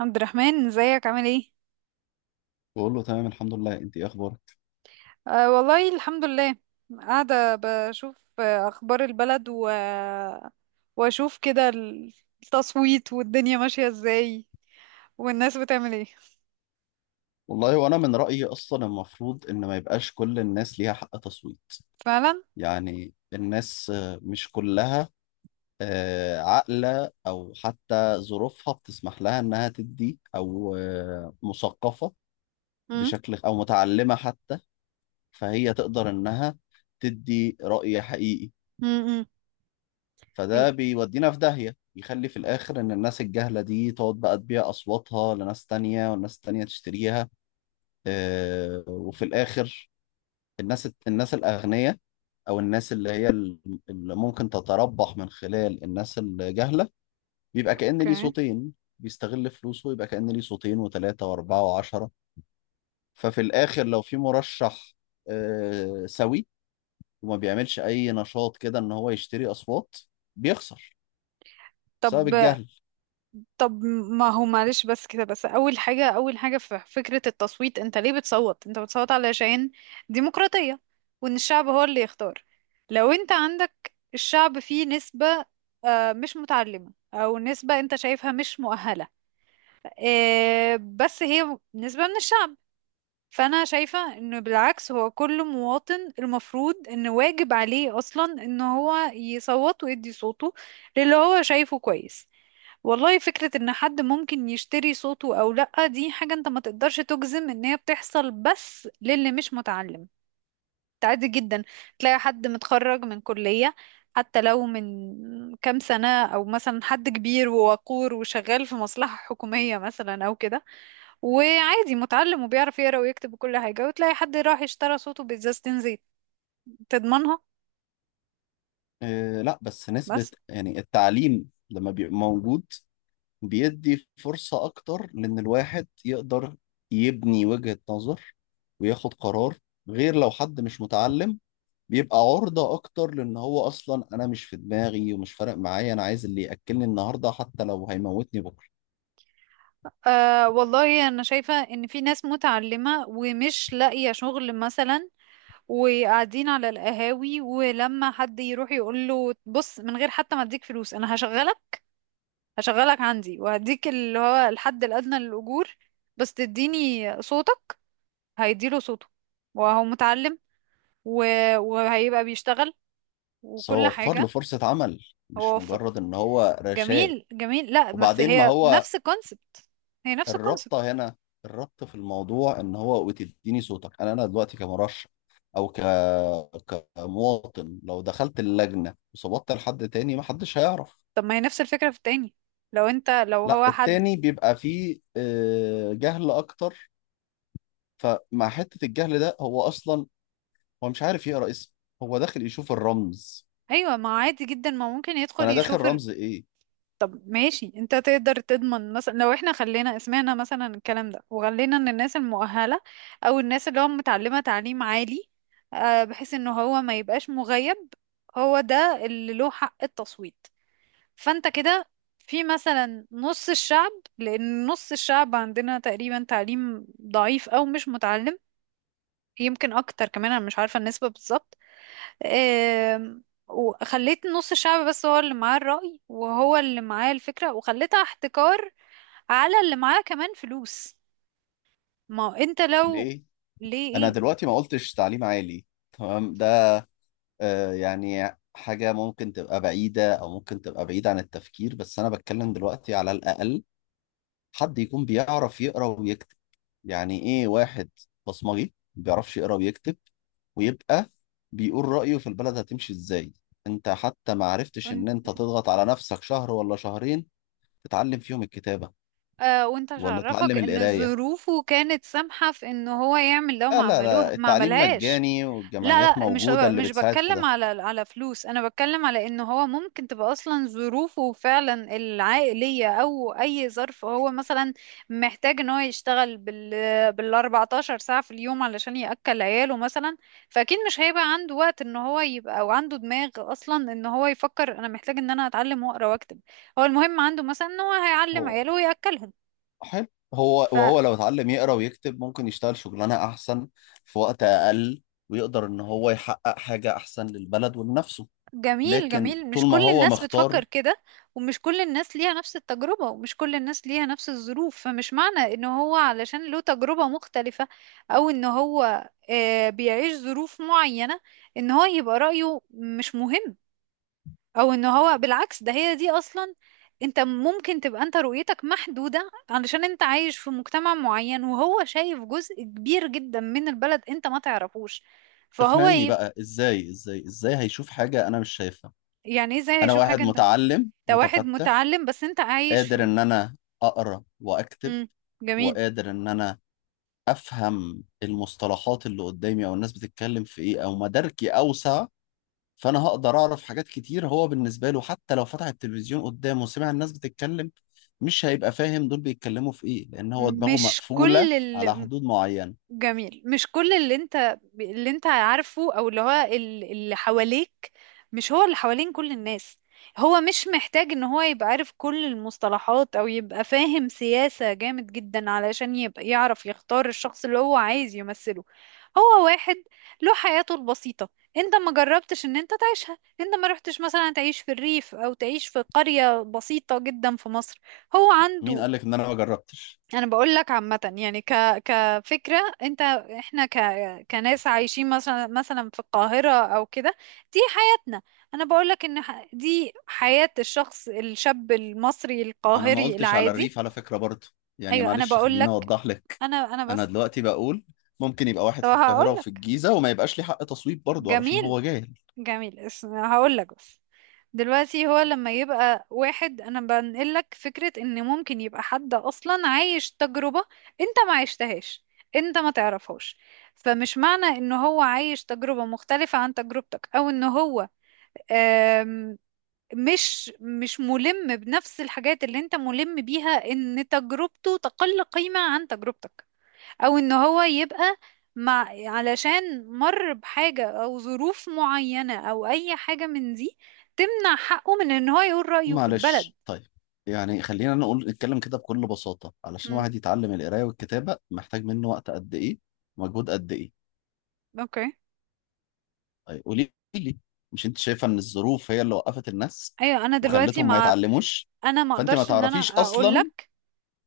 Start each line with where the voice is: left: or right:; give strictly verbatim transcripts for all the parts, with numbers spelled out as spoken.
right: عبد الرحمن ازيك عامل ايه؟
left: بقول له تمام، الحمد لله، انت ايه اخبارك؟
right: آه والله الحمد لله. قاعدة بشوف آه، اخبار البلد و... واشوف كده، التصويت والدنيا ماشية ازاي والناس بتعمل ايه.
left: والله وانا من رايي اصلا المفروض ان ما يبقاش كل الناس ليها حق تصويت.
right: فعلا.
left: يعني الناس آه، مش كلها، آه، عاقله او حتى ظروفها بتسمح لها انها تدي او آه، مثقفه
right: امم،
left: بشكل او متعلمه حتى، فهي تقدر انها تدي راي حقيقي.
right: امم،
left: فده بيودينا في داهيه، يخلي في الاخر ان الناس الجهله دي تقعد بقى تبيع اصواتها لناس تانية والناس تانية تشتريها. آه، وفي الآخر الناس الناس الأغنياء أو الناس اللي هي ال- اللي ممكن تتربح من خلال الناس الجهلة بيبقى كأن ليه
right: اوكي.
left: صوتين. بيستغل فلوسه يبقى كأن ليه صوتين وثلاثة وأربعة وعشرة. ففي الآخر لو في مرشح آه، سوي وما بيعملش أي نشاط كده إن هو يشتري أصوات، بيخسر بسبب
right: طب
left: الجهل.
right: طب ما هو معلش، بس كده بس اول حاجه اول حاجه في فكره التصويت، انت ليه بتصوت؟ انت بتصوت علشان ديمقراطيه وان الشعب هو اللي يختار. لو انت عندك الشعب فيه نسبه آه، مش متعلمه او نسبه انت شايفها مش مؤهله، آه، بس هي نسبه من الشعب، فانا شايفه انه بالعكس هو كل مواطن المفروض ان واجب عليه اصلا ان هو يصوت ويدي صوته للي هو شايفه كويس. والله فكرة ان حد ممكن يشتري صوته او لأ دي حاجة انت ما تقدرش تجزم ان هي بتحصل بس للي مش متعلم، انت عادي جدا تلاقي حد متخرج من كلية حتى لو من كام سنة، او مثلا حد كبير ووقور وشغال في مصلحة حكومية مثلا او كده وعادي متعلم وبيعرف يقرا ويكتب وكل حاجة، وتلاقي حد راح اشترى صوته بإزازتين زيت تضمنها.
left: آه، لا، بس نسبة
right: بس
left: يعني التعليم لما بيبقى موجود بيدي فرصة أكتر، لأن الواحد يقدر يبني وجهة نظر وياخد قرار، غير لو حد مش متعلم بيبقى عرضة أكتر. لأن هو أصلا أنا مش في دماغي ومش فارق معايا، أنا عايز اللي يأكلني النهاردة حتى لو هيموتني بكرة.
right: آه والله انا شايفة ان في ناس متعلمة ومش لاقية شغل مثلا وقاعدين على القهاوي، ولما حد يروح يقول له بص من غير حتى ما اديك فلوس انا هشغلك، هشغلك عندي وهديك اللي هو الحد الادنى للاجور، بس تديني صوتك، هيديله صوته وهو متعلم و... وهيبقى بيشتغل
left: بس هو
right: وكل
left: وفر له
right: حاجة.
left: فرصة عمل، مش
right: هو ف...
left: مجرد إن هو رشاه.
right: جميل جميل، لا بس
left: وبعدين ما
right: هي
left: هو
right: نفس الكونسبت، هي نفس الكونسبت.
left: الربطة هنا، الربط في الموضوع ان هو بتديني صوتك، انا انا دلوقتي كمرشح او ك... كمواطن لو دخلت اللجنة وصوتت لحد تاني ما حدش هيعرف.
right: طب ما هي نفس الفكرة في التاني، لو انت لو
left: لا،
right: هو حد.
left: التاني بيبقى فيه آه، جهل اكتر، فمع حتة الجهل ده هو اصلا هو مش عارف يقرأ اسم، هو داخل يشوف الرمز،
right: ايوه ما عادي جدا، ما ممكن يدخل
left: فانا داخل
right: يشوف.
left: رمز ايه؟
right: طب ماشي، انت تقدر تضمن مثلا لو احنا خلينا سمعنا مثلا الكلام ده وخلينا ان الناس المؤهلة او الناس اللي هو متعلمة تعليم عالي، آه، بحيث ان هو ما يبقاش مغيب، هو ده اللي له حق التصويت. فانت كده في مثلا نص الشعب، لان نص الشعب عندنا تقريبا تعليم ضعيف او مش متعلم، يمكن اكتر كمان، انا مش عارفة النسبة بالظبط. آم، وخليت نص الشعب بس هو اللي معاه الرأي وهو اللي معاه الفكرة وخليتها احتكار على اللي معاه كمان فلوس. ما هو انت لو،
left: ليه؟ انا
right: ليه،
left: دلوقتي ما قلتش تعليم عالي، تمام ده آه، يعني حاجة ممكن تبقى بعيدة أو ممكن تبقى بعيدة عن التفكير، بس أنا بتكلم دلوقتي على الأقل حد يكون بيعرف يقرأ ويكتب. يعني إيه واحد بصمجي ما بيعرفش يقرأ ويكتب ويبقى بيقول رأيه في البلد هتمشي إزاي؟ أنت حتى ما عرفتش
right: ايه.
left: إن أنت تضغط على نفسك شهر ولا شهرين تتعلم فيهم الكتابة
right: آه وانت
left: ولا
right: عرفك
left: تتعلم
right: ان
left: القراية.
right: ظروفه كانت سامحة في ان هو يعمل، لو ما
left: لا لا
right: عملوها
left: لا،
right: ما
left: التعليم
right: عملهاش.
left: مجاني
right: لا
left: والجمعيات
right: لا، مش
left: موجودة اللي
right: مش
left: بتساعد في
right: بتكلم
left: ده.
right: على على فلوس، انا بتكلم على ان هو ممكن تبقى اصلا ظروفه فعلا العائلية او اي ظرف، هو مثلا محتاج ان هو يشتغل بال بال 14 ساعة في اليوم علشان يأكل عياله مثلا، فاكيد مش هيبقى عنده وقت ان هو يبقى او عنده دماغ اصلا ان هو يفكر انا محتاج ان انا اتعلم واقرا واكتب، هو المهم عنده مثلا ان هو هيعلم
left: هو
right: عياله ويأكلهم.
left: حلو، هو وهو لو اتعلم يقرا ويكتب ممكن يشتغل شغلانه احسن في وقت اقل، ويقدر ان هو يحقق حاجه احسن للبلد ولنفسه.
right: فجميل
left: لكن
right: جميل،
left: طول
right: مش
left: ما
right: كل
left: هو
right: الناس بتفكر
left: مختار،
right: كده، ومش كل الناس ليها نفس التجربة ومش كل الناس ليها نفس الظروف، فمش معنى ان هو علشان له تجربة مختلفة او ان هو آه، بيعيش ظروف معينة ان هو يبقى رأيه مش مهم، او ان هو بالعكس ده هي دي اصلا، انت ممكن تبقى انت رؤيتك محدودة علشان انت عايش في مجتمع معين، وهو شايف جزء كبير جدا من البلد انت ما تعرفوش، فهو
left: اقنعيني
right: يبقى.
left: بقى، ازاي ازاي ازاي هيشوف حاجه انا مش شايفها؟
right: يعني إيه ازاي
left: انا
right: هيشوف حاجة
left: واحد
right: انت؟ انت
left: متعلم
right: واحد
left: متفتح،
right: متعلم بس انت عايش
left: قادر
right: في.
left: ان انا اقرا واكتب،
right: مم. جميل،
left: وقادر ان انا افهم المصطلحات اللي قدامي او الناس بتتكلم في ايه، او مداركي اوسع، فانا هقدر اعرف حاجات كتير. هو بالنسبه له حتى لو فتح التلفزيون قدامه وسمع الناس بتتكلم مش هيبقى فاهم دول بيتكلموا في ايه، لان هو دماغه
right: مش
left: مقفوله
right: كل
left: على
right: ال-
left: حدود معينه.
right: جميل، مش كل اللي انت اللي انت عارفه، او اللي هو ال- اللي حواليك، مش هو اللي حوالين كل الناس، هو مش محتاج ان هو يبقى عارف كل المصطلحات او يبقى فاهم سياسة جامد جدا علشان يبقى يعرف يختار الشخص اللي هو عايز يمثله، هو واحد له حياته البسيطة، انت ما جربتش ان انت تعيشها، انت ما رحتش مثلا تعيش في الريف او تعيش في قرية بسيطة جدا في مصر، هو
left: مين
right: عنده.
left: قال لك ان انا ما جربتش؟
right: انا بقول لك عامه، يعني ك كفكره انت، احنا ك كناس عايشين مثلا، مثلا في القاهره او كده، دي حياتنا. انا بقول لك ان ح- دي حياه الشخص الشاب المصري
left: انا ما
right: القاهري
left: قلتش على
right: العادي.
left: الريف على فكره برضه، يعني
right: ايوه انا
left: معلش
right: بقول
left: خليني
right: لك،
left: اوضح لك.
right: انا انا
left: انا
right: بس.
left: دلوقتي بقول ممكن يبقى واحد
right: طب
left: في
right: هقول
left: القاهره وفي
right: لك،
left: الجيزه وما يبقاش لي حق تصويت برضه علشان
right: جميل
left: هو جاهل.
right: جميل، اسم هقول لك بس، دلوقتي هو لما يبقى واحد، انا بنقلك فكرة ان ممكن يبقى حد اصلا عايش تجربة انت ما عشتهاش، انت ما تعرفهاش، فمش معنى ان هو عايش تجربة مختلفة عن تجربتك او ان هو آم، مش مش ملم بنفس الحاجات اللي انت ملم بيها ان تجربته تقل قيمة عن تجربتك، او ان هو يبقى مع علشان مر بحاجة او ظروف معينة او اي حاجة من دي تمنع حقه من ان هو يقول رأيه في البلد.
left: معلش، طيب، يعني خلينا نقول نتكلم كده بكل بساطه، علشان
right: مم.
left: واحد يتعلم القرايه والكتابه محتاج منه وقت قد ايه؟ مجهود قد ايه؟
right: اوكي،
left: طيب قولي لي، مش انت شايفه ان الظروف هي اللي وقفت الناس
right: ايوه انا دلوقتي
left: وخلتهم ما
right: مع،
left: يتعلموش؟
right: انا ما
left: فانت ما
right: اقدرش ان
left: تعرفيش
right: انا اقول
left: اصلا،
right: لك.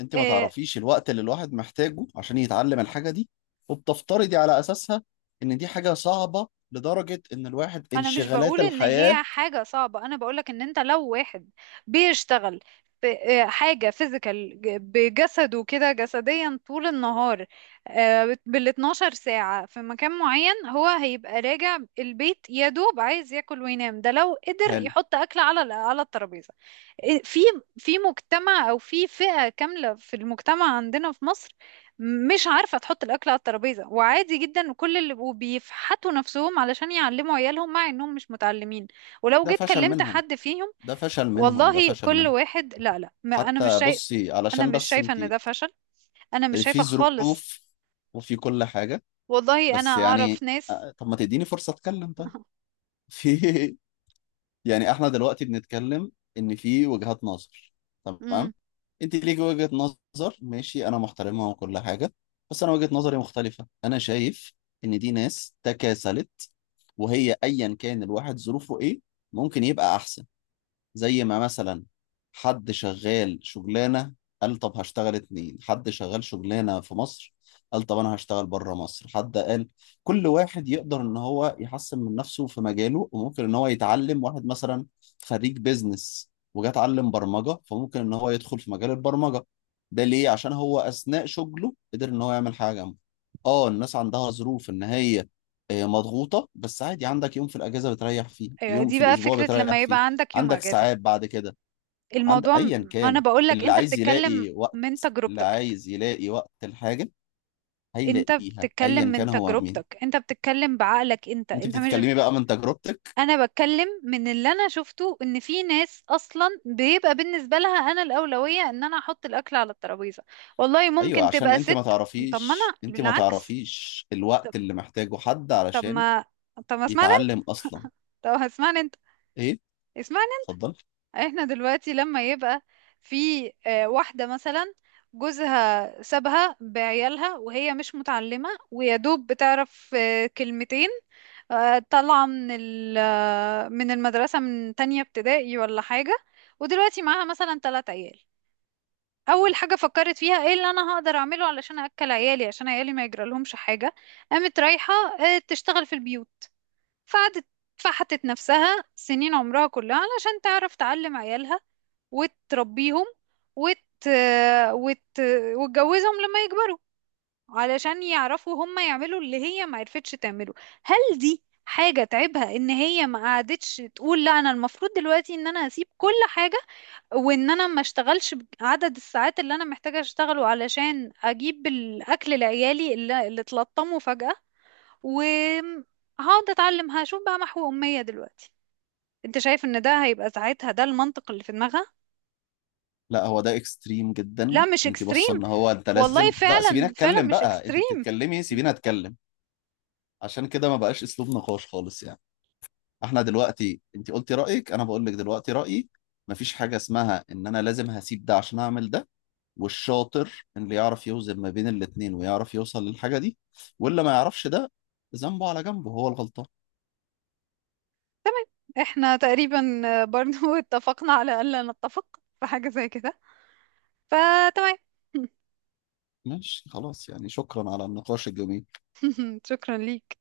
left: انت ما
right: آه،
left: تعرفيش الوقت اللي الواحد محتاجه عشان يتعلم الحاجه دي، وبتفترضي على اساسها ان دي حاجه صعبه لدرجه ان الواحد
right: انا مش
left: انشغالات
right: بقول ان
left: الحياه.
right: هي حاجة صعبة، انا بقولك ان انت لو واحد بيشتغل في آه، حاجة فيزيكال بجسده كده جسديا طول النهار بال 12 ساعة في مكان معين، هو هيبقى راجع البيت يا دوب عايز ياكل وينام، ده لو قدر
left: حلو،
right: يحط اكل على على الترابيزة. آه، في في مجتمع او في فئة كاملة في المجتمع عندنا في مصر مش عارفة تحط الأكل على الترابيزة، وعادي جدا كل اللي وبيفحتوا نفسهم علشان يعلموا عيالهم مع إنهم مش متعلمين، ولو
left: ده
right: جيت
left: فشل
right: كلمت
left: منهم،
right: حد فيهم،
left: ده فشل منهم، ده
right: والله
left: فشل
right: كل
left: منهم.
right: واحد، لا لا، ما أنا مش
left: حتى
right: شايف،
left: بصي،
right: أنا
left: علشان
right: مش
left: بس
right: شايفة
left: انت
right: إن ده فشل، أنا مش
left: في
right: شايفة خالص،
left: ظروف وفي كل حاجه،
right: والله أنا
left: بس
right: أعرف
left: يعني
right: ناس.
left: آه، طب ما تديني فرصه اتكلم طيب؟ في، يعني احنا دلوقتي بنتكلم ان في وجهات نظر،
right: امم،
left: تمام، انت ليك وجهة نظر، ماشي، انا محترمها وكل حاجة، بس انا وجهة نظري مختلفة، انا شايف ان دي ناس تكاسلت، وهي ايا كان الواحد ظروفه ايه ممكن يبقى احسن. زي ما مثلا حد شغال شغلانة قال طب هشتغل اتنين، حد شغال شغلانة في مصر قال طب أنا هشتغل بره مصر، حد قال كل واحد يقدر إن هو يحسن من نفسه في مجاله، وممكن إن هو يتعلم. واحد مثلا خريج بيزنس وجا اتعلم برمجة، فممكن إن هو يدخل في مجال البرمجة. ده ليه؟ عشان هو أثناء شغله قدر إن هو يعمل حاجة جنبه. آه الناس عندها ظروف إن هي آه، مضغوطة، بس عادي، عندك يوم في الأجازة بتريح فيه،
right: أيوة
left: يوم
right: دي
left: في
right: بقى
left: الأسبوع
right: فكرة
left: بتريح
right: لما
left: فيه،
right: يبقى عندك يوم
left: عندك
right: أجازة،
left: ساعات بعد كده، عند
right: الموضوع م-
left: ايا
right: أنا
left: كان،
right: بقولك
left: اللي
right: أنت
left: عايز
right: بتتكلم
left: يلاقي وقت
right: من
left: اللي
right: تجربتك،
left: عايز يلاقي وقت الحاجة
right: انت
left: هيلاقيها
right: بتتكلم
left: ايا
right: من
left: كان هو مين.
right: تجربتك انت بتتكلم بعقلك انت
left: انت
right: انت مش،
left: بتتكلمي بقى من تجربتك،
right: انا بتكلم من اللي انا شفته ان في ناس اصلا بيبقى بالنسبه لها انا الاولويه ان انا احط الاكل على الترابيزه، والله
left: ايوه
right: ممكن
left: عشان
right: تبقى
left: انت ما
right: ست. طب ما انا
left: تعرفيش انت ما
right: بالعكس،
left: تعرفيش
right: طب،
left: الوقت اللي محتاجه حد
right: طب
left: علشان
right: ما طب ما اسمعني انت.
left: يتعلم اصلا.
right: طب اسمعني انت،
left: ايه؟
right: اسمعني.
left: اتفضل.
right: احنا دلوقتي لما يبقى في آه، واحدة مثلا، جوزها سابها بعيالها وهي مش متعلمة ويا دوب بتعرف آه، كلمتين، آه، طالعة من ال- آه، من المدرسة من تانية ابتدائي ولا حاجة، ودلوقتي معاها مثلا تلات عيال، أول حاجة فكرت فيها ايه اللي أنا هقدر أعمله علشان أكل عيالي عشان عيالي ما يجرالهمش حاجة، قامت رايحة آه، تشتغل في البيوت، فقعدت، فحتت نفسها سنين عمرها كلها علشان تعرف تعلم عيالها وتربيهم وت... وت... وتجوزهم لما يكبروا علشان يعرفوا هم يعملوا اللي هي ما عرفتش تعمله. هل دي حاجة تعبها، ان هي ما قعدتش تقول لا انا المفروض دلوقتي ان انا هسيب كل حاجة وان انا ما اشتغلش عدد الساعات اللي انا محتاجة اشتغله علشان اجيب الاكل لعيالي اللي, اللي اتلطموا فجأة، وهقعد اتعلم هشوف بقى محو امية دلوقتي؟ انت شايف ان ده هيبقى ساعتها ده المنطق اللي في دماغها؟
left: لا، هو ده اكستريم
right: لا
left: جدا،
right: مش
left: انت بصه
right: اكستريم،
left: ان هو انت
right: والله
left: لازم، لا سيبيني
right: فعلا فعلا
left: اتكلم
right: مش
left: بقى، انت
right: اكستريم.
left: بتتكلمي سيبيني اتكلم، عشان كده ما بقاش اسلوب نقاش خالص يعني. احنا دلوقتي انت قلتي رأيك، انا بقول لك دلوقتي رأيي، مفيش حاجة اسمها ان انا لازم هسيب ده عشان اعمل ده، والشاطر اللي يعرف يوزن ما بين الاتنين ويعرف يوصل للحاجة دي، واللي ما يعرفش ده ذنبه على جنبه هو الغلطان.
right: تمام، احنا تقريبا برضو اتفقنا على الا نتفق في حاجة زي كده، فتمام.
left: ماشي، خلاص يعني، شكرا على النقاش الجميل.
right: شكرا ليك.